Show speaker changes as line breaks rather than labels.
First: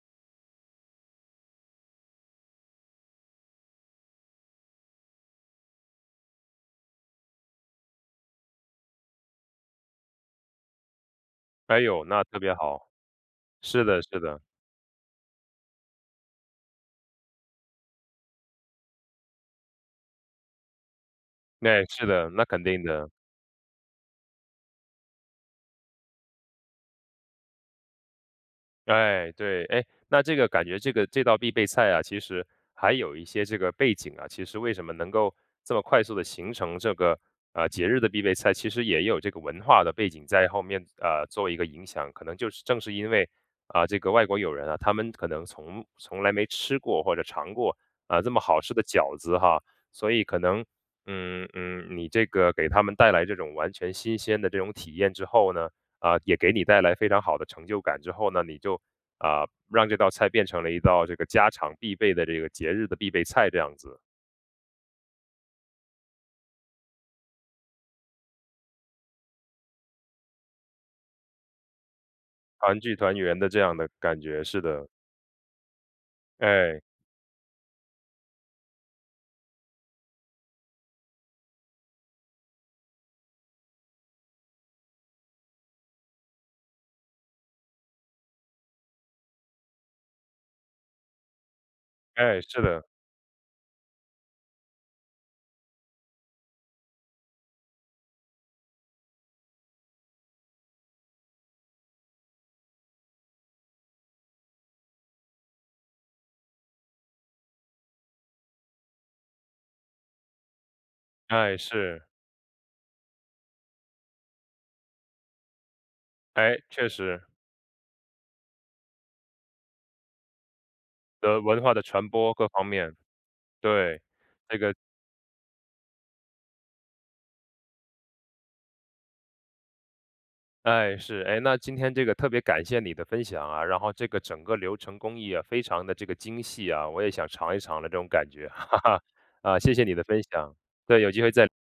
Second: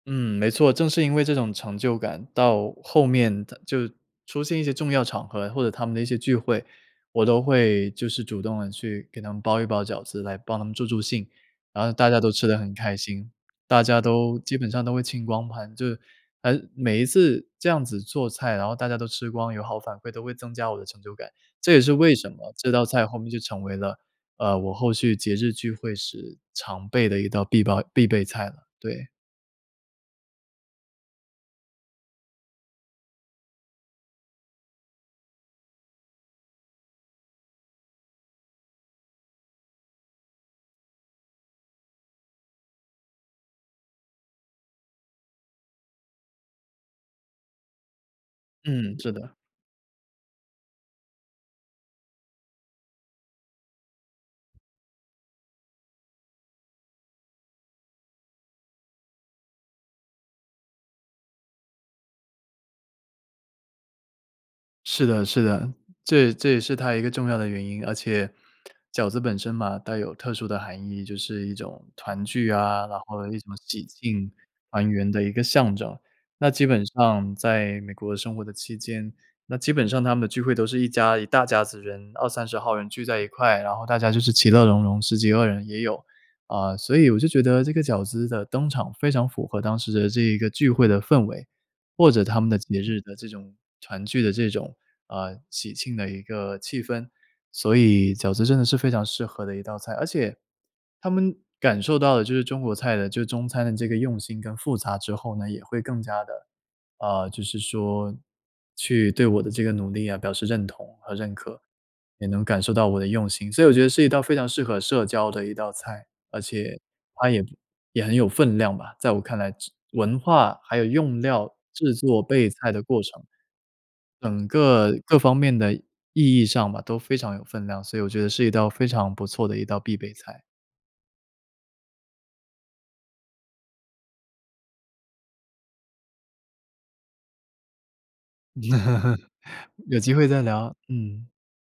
嗯，没错，正是因为这种成就感。到后面到就出现一些重要场合，或者他们的一些聚会，我都会就是主动地去给他们包一包饺子，来帮他们助助兴。
哎
然后
哟，
大家
那
都
特
吃
别
得很
好。
开心大
是
家
的是
都
的。
基本上都会清光盘。就还是每一次这样子做菜，然后大家都吃光有好反馈都会增加我的成就感。这也
诶，
是
是
为什
的，那
么
肯
这道
定
菜，
的。
后面就成为了，呃，我后续节日聚会时，常备的一道必备必备菜了。对。
唉，对。哎，那这个感觉这个这道必备菜啊，其实还有一些这个背景，啊。其实为什么能够这么快速地，形成这个，啊，节日的必备菜其实也有这个文化的背景在后面，呃，做一个影响。可能就是正是因为，啊，这个外国友人啊，他们可能从从来没吃过，或者尝过，呃，这么好吃的
嗯，是
饺
的。
子，哈。所以可能，嗯嗯，你这个，给他们带来这种完全新鲜的这种体验之后呢，呃，也给你带来非常好的成就感之后呢，你就，呃，让这道菜变成了一道这个家常必备的这个节日的必备菜这样子。
是的是的，这这也是它一个重要的原因。而且饺子本身嘛，带有特殊的含义，就是一种团聚
团
啊
聚、
然
团
后
圆
一
的
种
这样
喜
的感
庆
觉，是的。
团圆的一个象征。那基
哎。
本上在美国生活的期间那基本上他们的聚会都是一家一大家子人，20-30号人聚在一块。然后大家就是其乐融融10几个人也有。呃，所以我就觉得，这个饺子的登场非常符合当时的这一个聚会的氛围。或者他
哎，
们的
是
节
的。
日的这种团聚的这种，呃，喜庆的一个气氛。所以饺子真的是非常适合的一道菜。而且，他们感受到的，就是中国菜的就中餐的这个用心跟复杂之后呢，也会更加的，呃就是说去对我的这个努力啊，表示认同和认
哎，
可，
是。
也能感受到我的用心。所以我觉得是一道非常适合社交的一道菜，而
哎，
且
确实。
它也也很有分量吧在我看来。文化还有用
和
料，
文化的
制
传
作、
播，各
备
方
菜的
面。
过程
对，
整
那个
个各方面的意义上吧，都非常有分量。所以我觉得是一道非常不错的一道必备菜。
哎，是。哎，那今天这个，特别感谢你的分享啊。然后这个整个流程工艺，也非常地这个精细啊我也想尝一尝的这种感觉。啊，谢谢你
有
的
机
分
会再
享，
聊，
等有机
嗯。
会再